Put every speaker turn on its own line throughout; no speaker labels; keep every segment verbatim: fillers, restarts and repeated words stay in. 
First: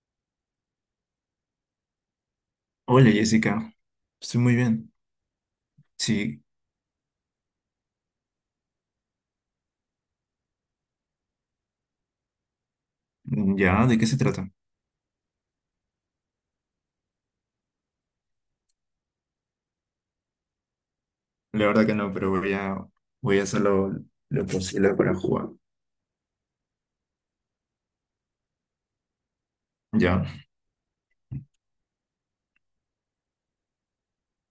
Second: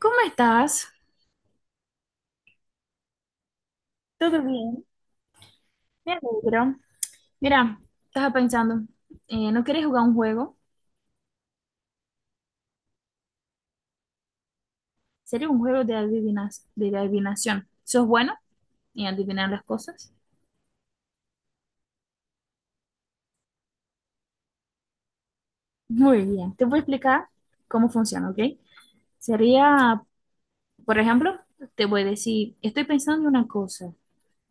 ¿Cómo estás?
Hola Jessica, estoy
¿Todo
muy
bien?
bien.
Me
Sí,
alegro. Mira, estaba pensando, eh, ¿no quieres jugar un juego?
mm, ¿ya? ¿De qué se trata?
Sería un juego de adivinas, de adivinación. ¿Sos bueno en adivinar las cosas?
La verdad que no, pero voy a, voy a hacer lo, lo posible para jugar.
Muy bien. Te voy a explicar cómo funciona, ¿ok? Sería,
¿Ya?
por ejemplo, te voy a decir, estoy pensando en una cosa.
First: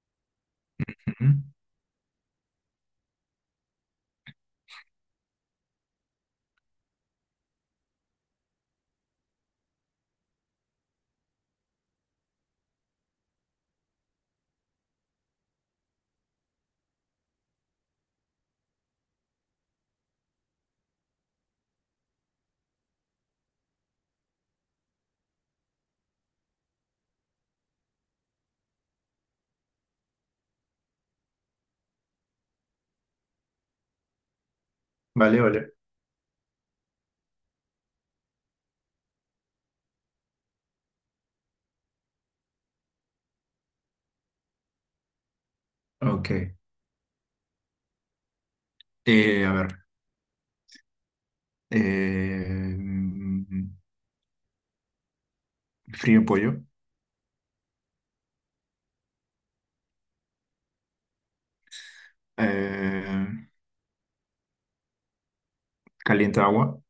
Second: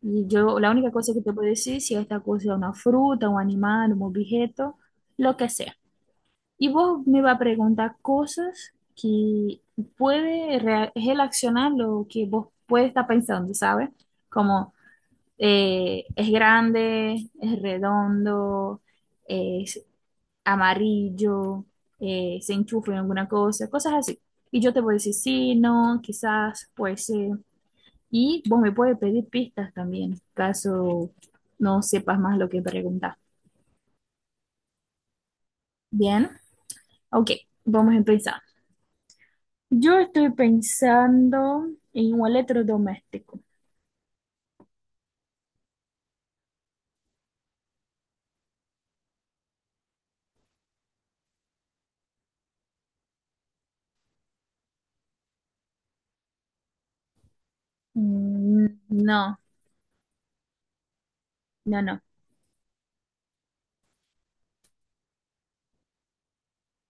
Y yo, la única cosa que
Ujú.
te puedo decir, si esta cosa es una fruta, un animal, un objeto, lo que sea. Y vos me va a preguntar cosas que puede rea- relacionar lo que vos puede estar pensando, ¿sabes? Como eh, es grande, es redondo, es amarillo, eh, se enchufa en alguna cosa, cosas así. Y yo te voy a decir sí, no, quizás, puede ser. Y vos me puedes pedir pistas también, caso no sepas más lo que preguntar.
Vale, vale.
Bien, ok, vamos a empezar. Yo estoy pensando en un electrodoméstico.
Ok. Eh, a ver. Eh, mm, frío pollo.
Mm, no, no, no.
Eh, calienta agua.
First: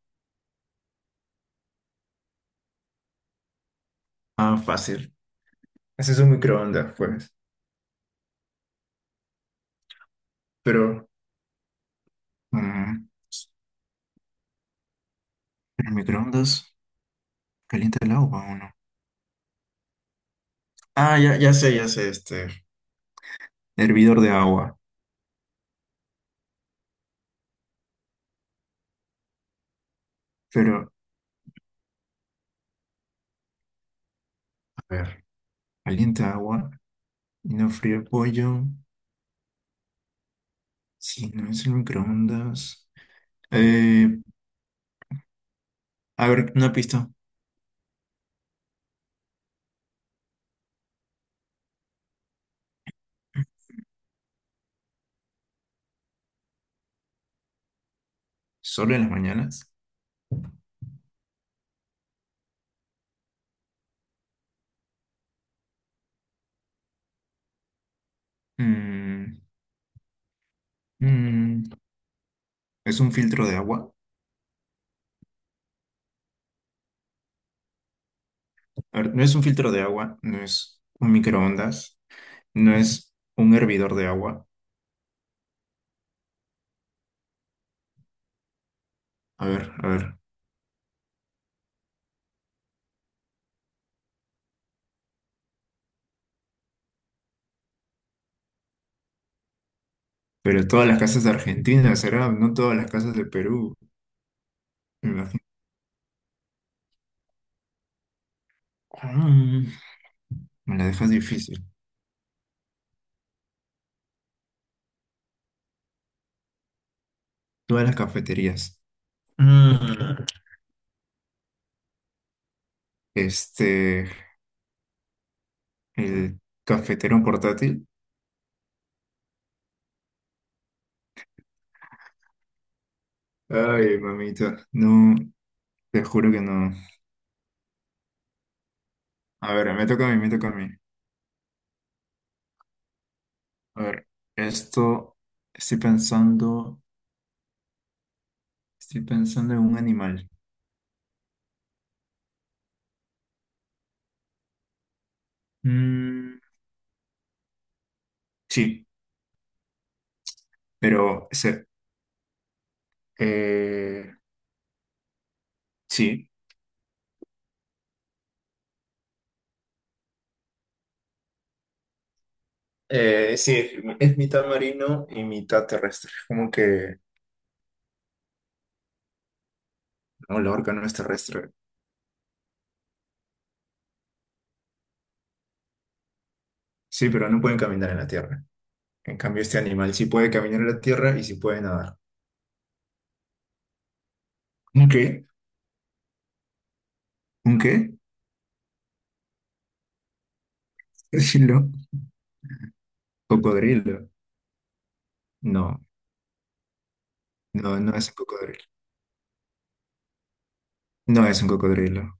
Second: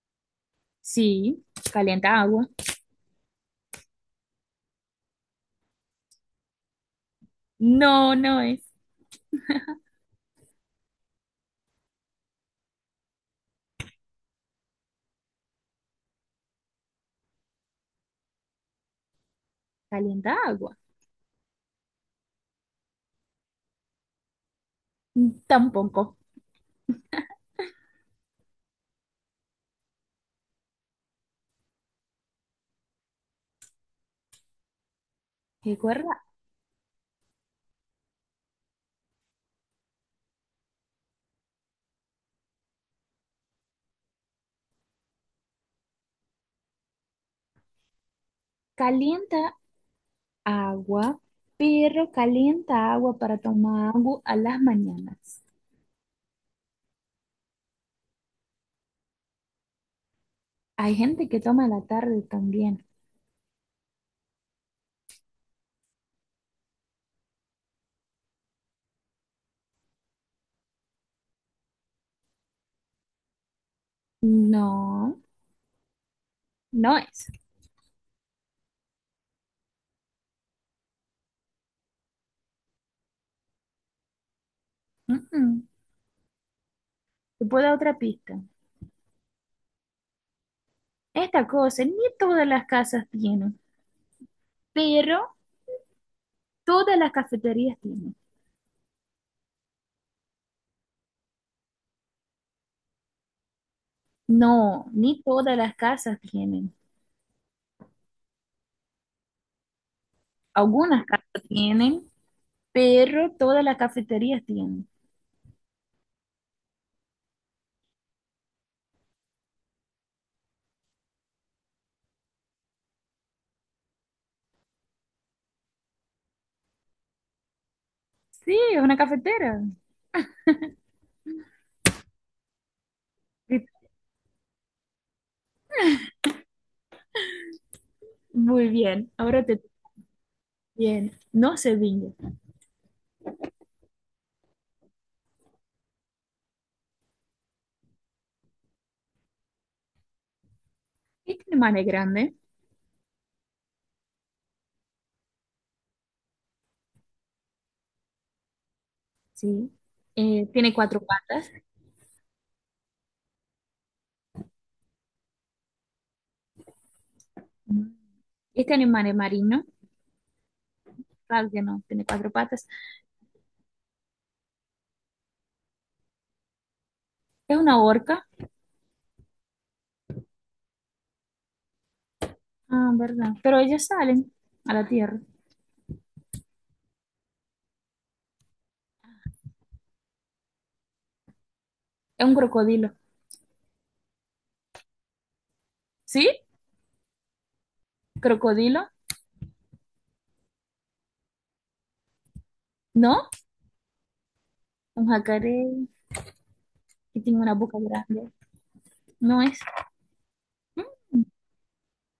Sí, calienta agua.
Ah, fácil. Ese es un microondas, pues.
No, no es.
Pero... mm, ¿el microondas calienta el agua o no?
Calienta agua.
Ah, ya, ya sé, ya sé, este. Hervidor de agua.
Mm, tampoco.
Pero, a ver,
Recuerda,
calienta agua. Y no frío el pollo. Si no es el microondas. Eh, a ver, una pista.
calienta agua, pero calienta agua para tomar agua a las mañanas.
¿Solo en las mañanas?
Hay gente que toma a la tarde también.
Mm, mm, ¿es un filtro de agua?
No, no es.
A ver, no es un filtro de agua. No es un microondas. No es un hervidor de agua.
Mm, mm. Te puedo dar otra pista.
A ver, a ver.
Esta cosa ni todas las casas tienen, pero todas las cafeterías tienen.
Pero todas las casas de Argentina, ¿será? No todas las casas de Perú.
No,
Me
ni
imagino.
todas las casas tienen.
Mm, me la
Algunas
dejas
casas
difícil.
tienen, pero todas las cafeterías tienen.
Todas las cafeterías. Mm, Este, el cafetero portátil.
Sí, es una cafetera. Y-
Ay, mamita, no, te juro que no.
muy bien, ahora
A
te...
ver, me toca a mí, me toca a mí.
Bien, no se viña.
A ver, esto, estoy pensando, estoy pensando en un animal.
Este animal es grande,
Mm, sí,
sí. Eh, tiene cuatro
pero,
patas.
se- eh, sí.
Mm. Este animal es marino, claro que no, tiene cuatro patas.
Eh, sí, es mitad marino y mitad terrestre. Como que,
Es una orca,
no, la orca no es terrestre.
ah, verdad. Pero ellas salen a la tierra.
Sí, pero no pueden caminar en la tierra. En cambio, este animal sí puede caminar en la tierra y sí puede nadar.
Es un crocodilo.
¿Un qué?
¿Sí?
¿Un qué?
¿Crocodilo?
Decirlo.
¿No?
Cocodrilo.
Un jacaré.
No.
Que tiene una boca
No, no es un
grande.
cocodrilo.
No es, mm,
No es un cocodrilo.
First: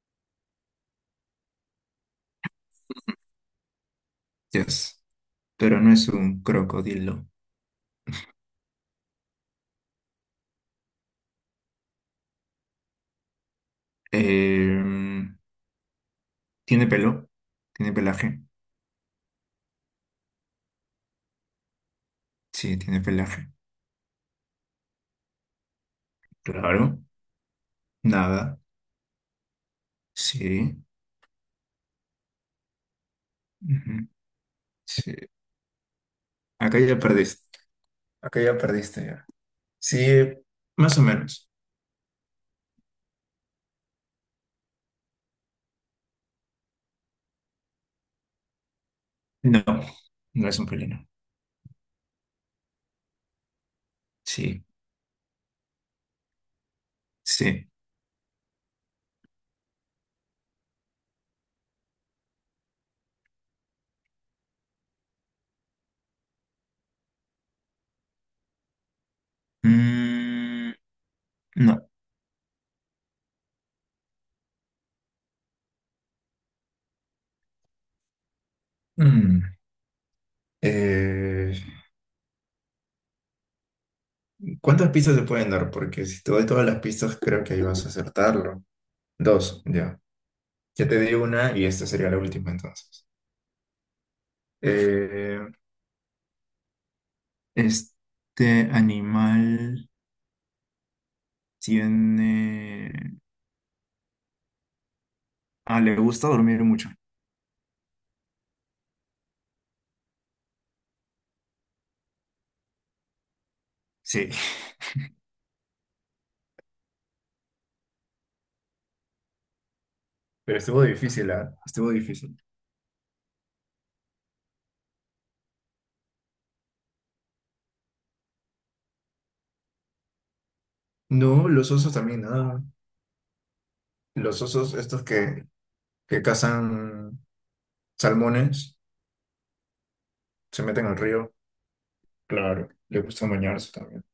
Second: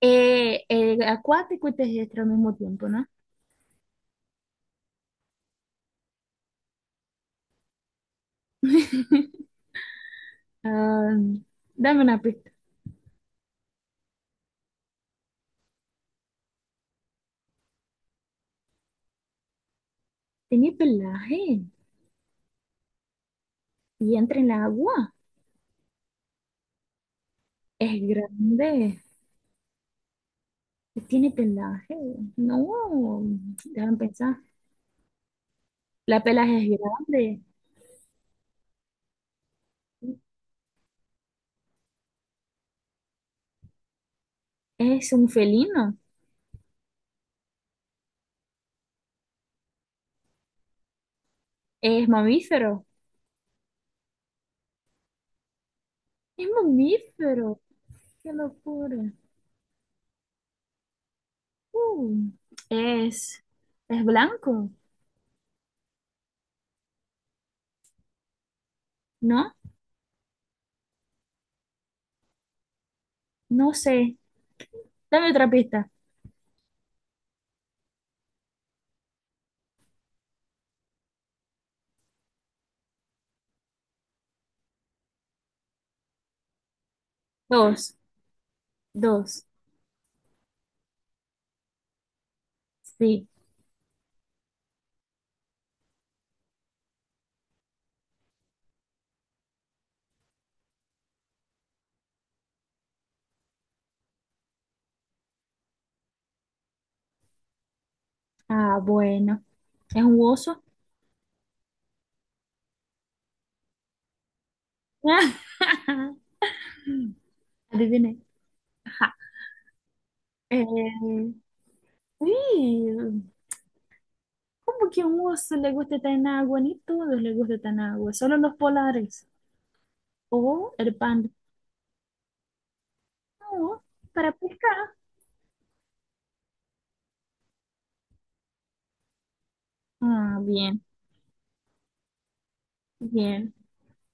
eh, eh, acuático y terrestre al mismo tiempo, ¿no?
Yes. Pero no es un crocodilo.
Ah, dame una pista.
Em, tiene pelo. Tiene pelaje.
Tiene pelaje
Sí, tiene pelaje.
y entra en el agua.
Claro.
Es
Nada.
grande.
Sí.
Tiene pelaje. No, déjame
Ujú.
pensar.
Sí.
La pelaje es
Acá ya
grande.
perdiste. Acá ya perdiste ya. Sí, más o menos.
Es un felino.
No, no es un felino.
Es mamífero.
Sí,
Es mamífero.
sí.
Qué locura. Uh, es, es blanco, ¿no?
Mm, no.
No sé. Dame otra pista.
Mm. Eh, ¿cuántas pistas se pueden dar? Porque si te doy todas las pistas, creo que ahí vas a
Dos,
acertarlo.
dos,
Dos, ya. Ya te di una y esta sería la última entonces.
sí.
Eh, este animal tiene... Ah, le gusta dormir mucho.
Ah, bueno. ¿Es un oso?
Sí,
Adiviné. Ajá.
pero estuvo
Eh,
difícil, ¿ah? Estuvo difícil.
sí, ¿cómo que a un oso le gusta estar en agua? Ni todos les gusta estar en agua, solo los polares. O el panda.
No, los osos también, ah.
No, para
Los osos
pescar.
estos que, que cazan salmones,
Ah,
se
bien,
meten al río. Claro, le gusta
bien.
bañarse también.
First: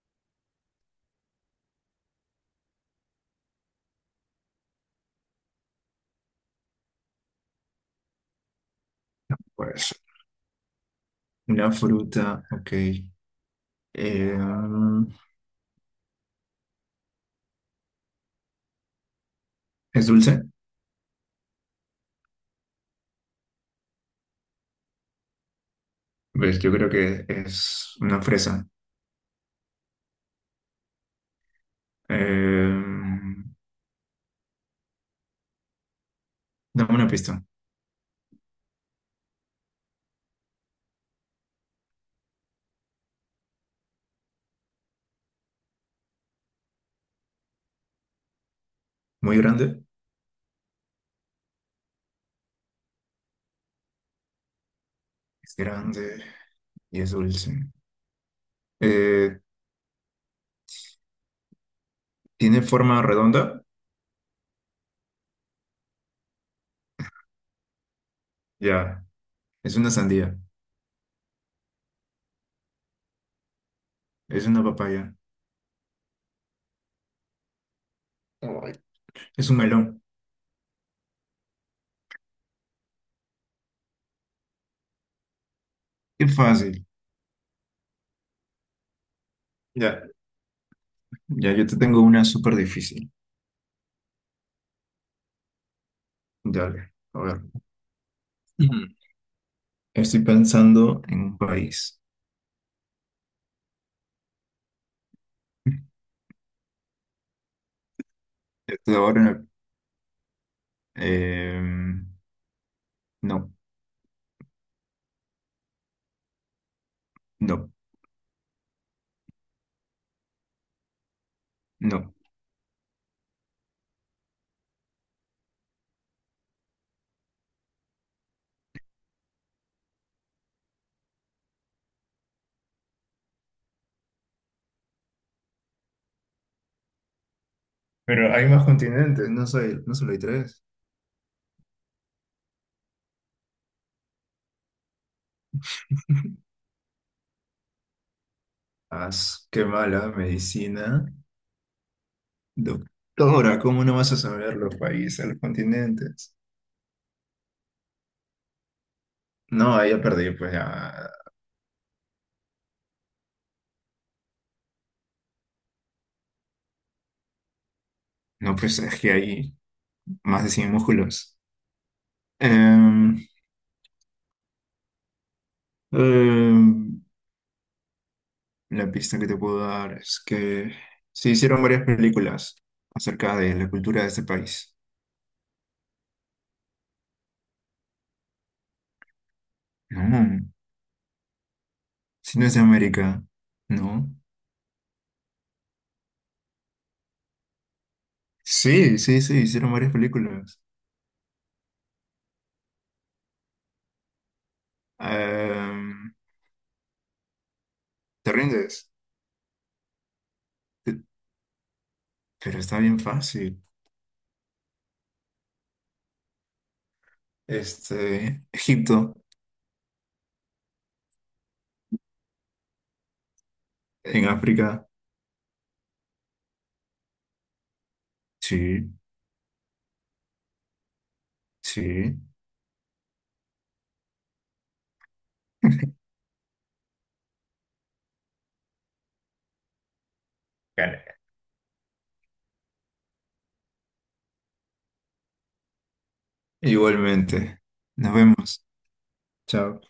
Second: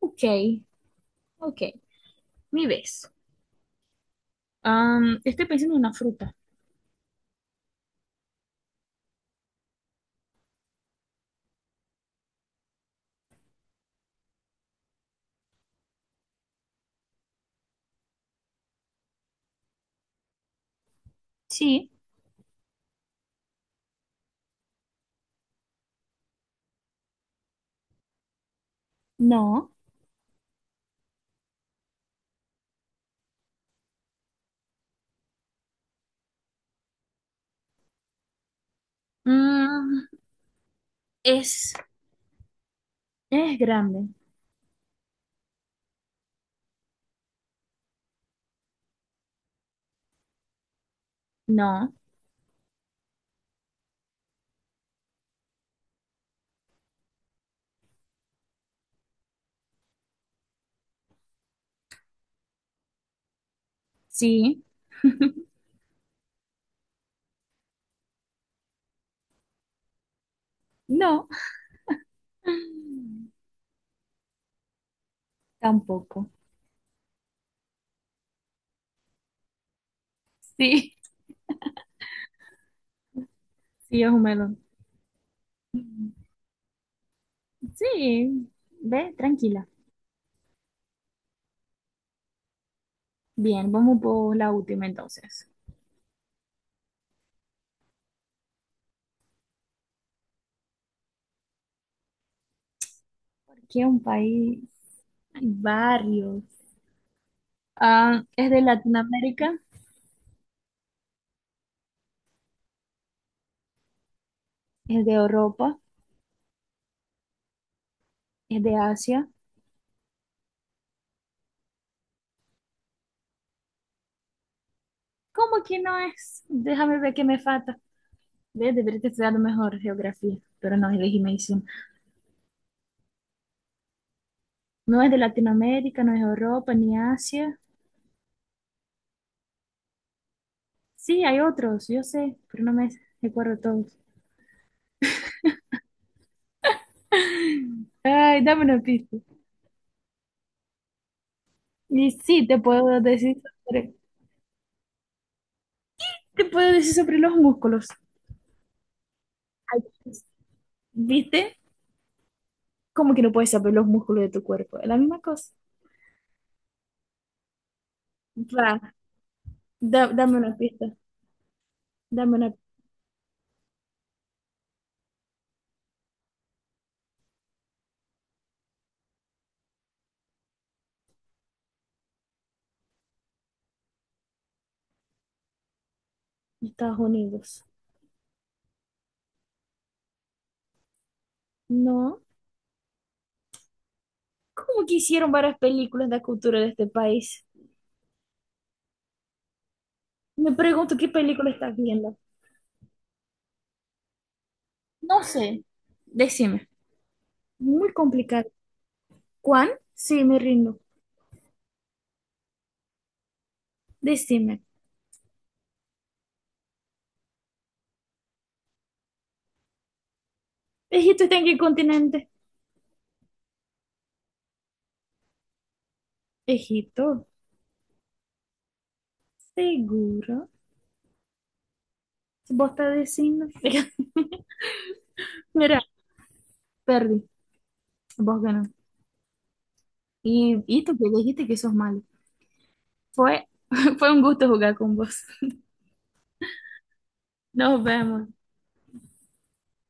Ok, ok. Mi vez. Am, estoy pensando en una fruta.
Pues, una fruta, ok. Eh, ¿es dulce?
Sí.
Pues yo creo que es una fresa.
No.
Eh, dame una pista.
Mm, es, es grande.
Muy grande.
No.
Es grande y es dulce. Eh, tiene forma redonda.
Sí.
Ya. Es una sandía.
No.
Es una papaya.
Tampoco.
Ay, es un melón.
Sí, sí, es un melón.
Qué fácil.
Sí, ve, tranquila.
Ya. Ya, yo te tengo una súper difícil.
Bien, vamos por la última entonces.
Dale. A ver. Mm. Estoy pensando en un país.
¿Por qué un país? Hay varios. Ah, es de
Estoy ahora.
Latinoamérica,
Eh, no,
es de Europa,
no,
es de Asia.
no.
¿Cómo que no es? Déjame ver qué me falta. Ve, debería estudiar mejor geografía, pero no, elegí medicina. No es de Latinoamérica, no es Europa ni Asia.
Pero hay más continentes. No soy, no solo hay tres.
Sí, hay otros, yo sé, pero no me recuerdo todos. Ay, dame una
Ah,
pista.
qué mala medicina.
Y sí, te puedo decir
Doctora, ¿cómo
sobre,
no vas a saber los países, los continentes?
te puedo decir sobre los músculos.
No,
Ay,
ahí ya perdí, pues ya.
¿viste? ¿Cómo que no puedes saber los músculos de tu cuerpo? Es la misma cosa.
No, pues
Va,
es que hay
da- dame
más de
una
cien
pista.
músculos.
Dame una pista,
Em, em, la pista que te puedo dar es que se hicieron varias películas acerca de la cultura de este país.
Estados Unidos.
No,
No.
si no es de América, no.
¿Cómo que hicieron varias películas de la cultura de este país?
Sí, sí, sí, hicieron varias
Me
películas.
pregunto qué película estás viendo. No sé.
Em,
Decime. Muy
¿te
complicado.
rindes?
¿Cuán? Sí, me rindo.
Pe- Pero está bien fácil.
Decime.
Este, Egipto,
¿Egipto está en qué continente?
en África.
Egipto.
Sí,
Seguro.
sí.
¿Vos estás diciendo? Mira, perdí. Vos ganó. Y, y tú que
Dale.
dijiste que sos malo. Fue, fue un gusto jugar con vos.
Igualmente.
Nos
Nos
vemos.
vemos. Chao.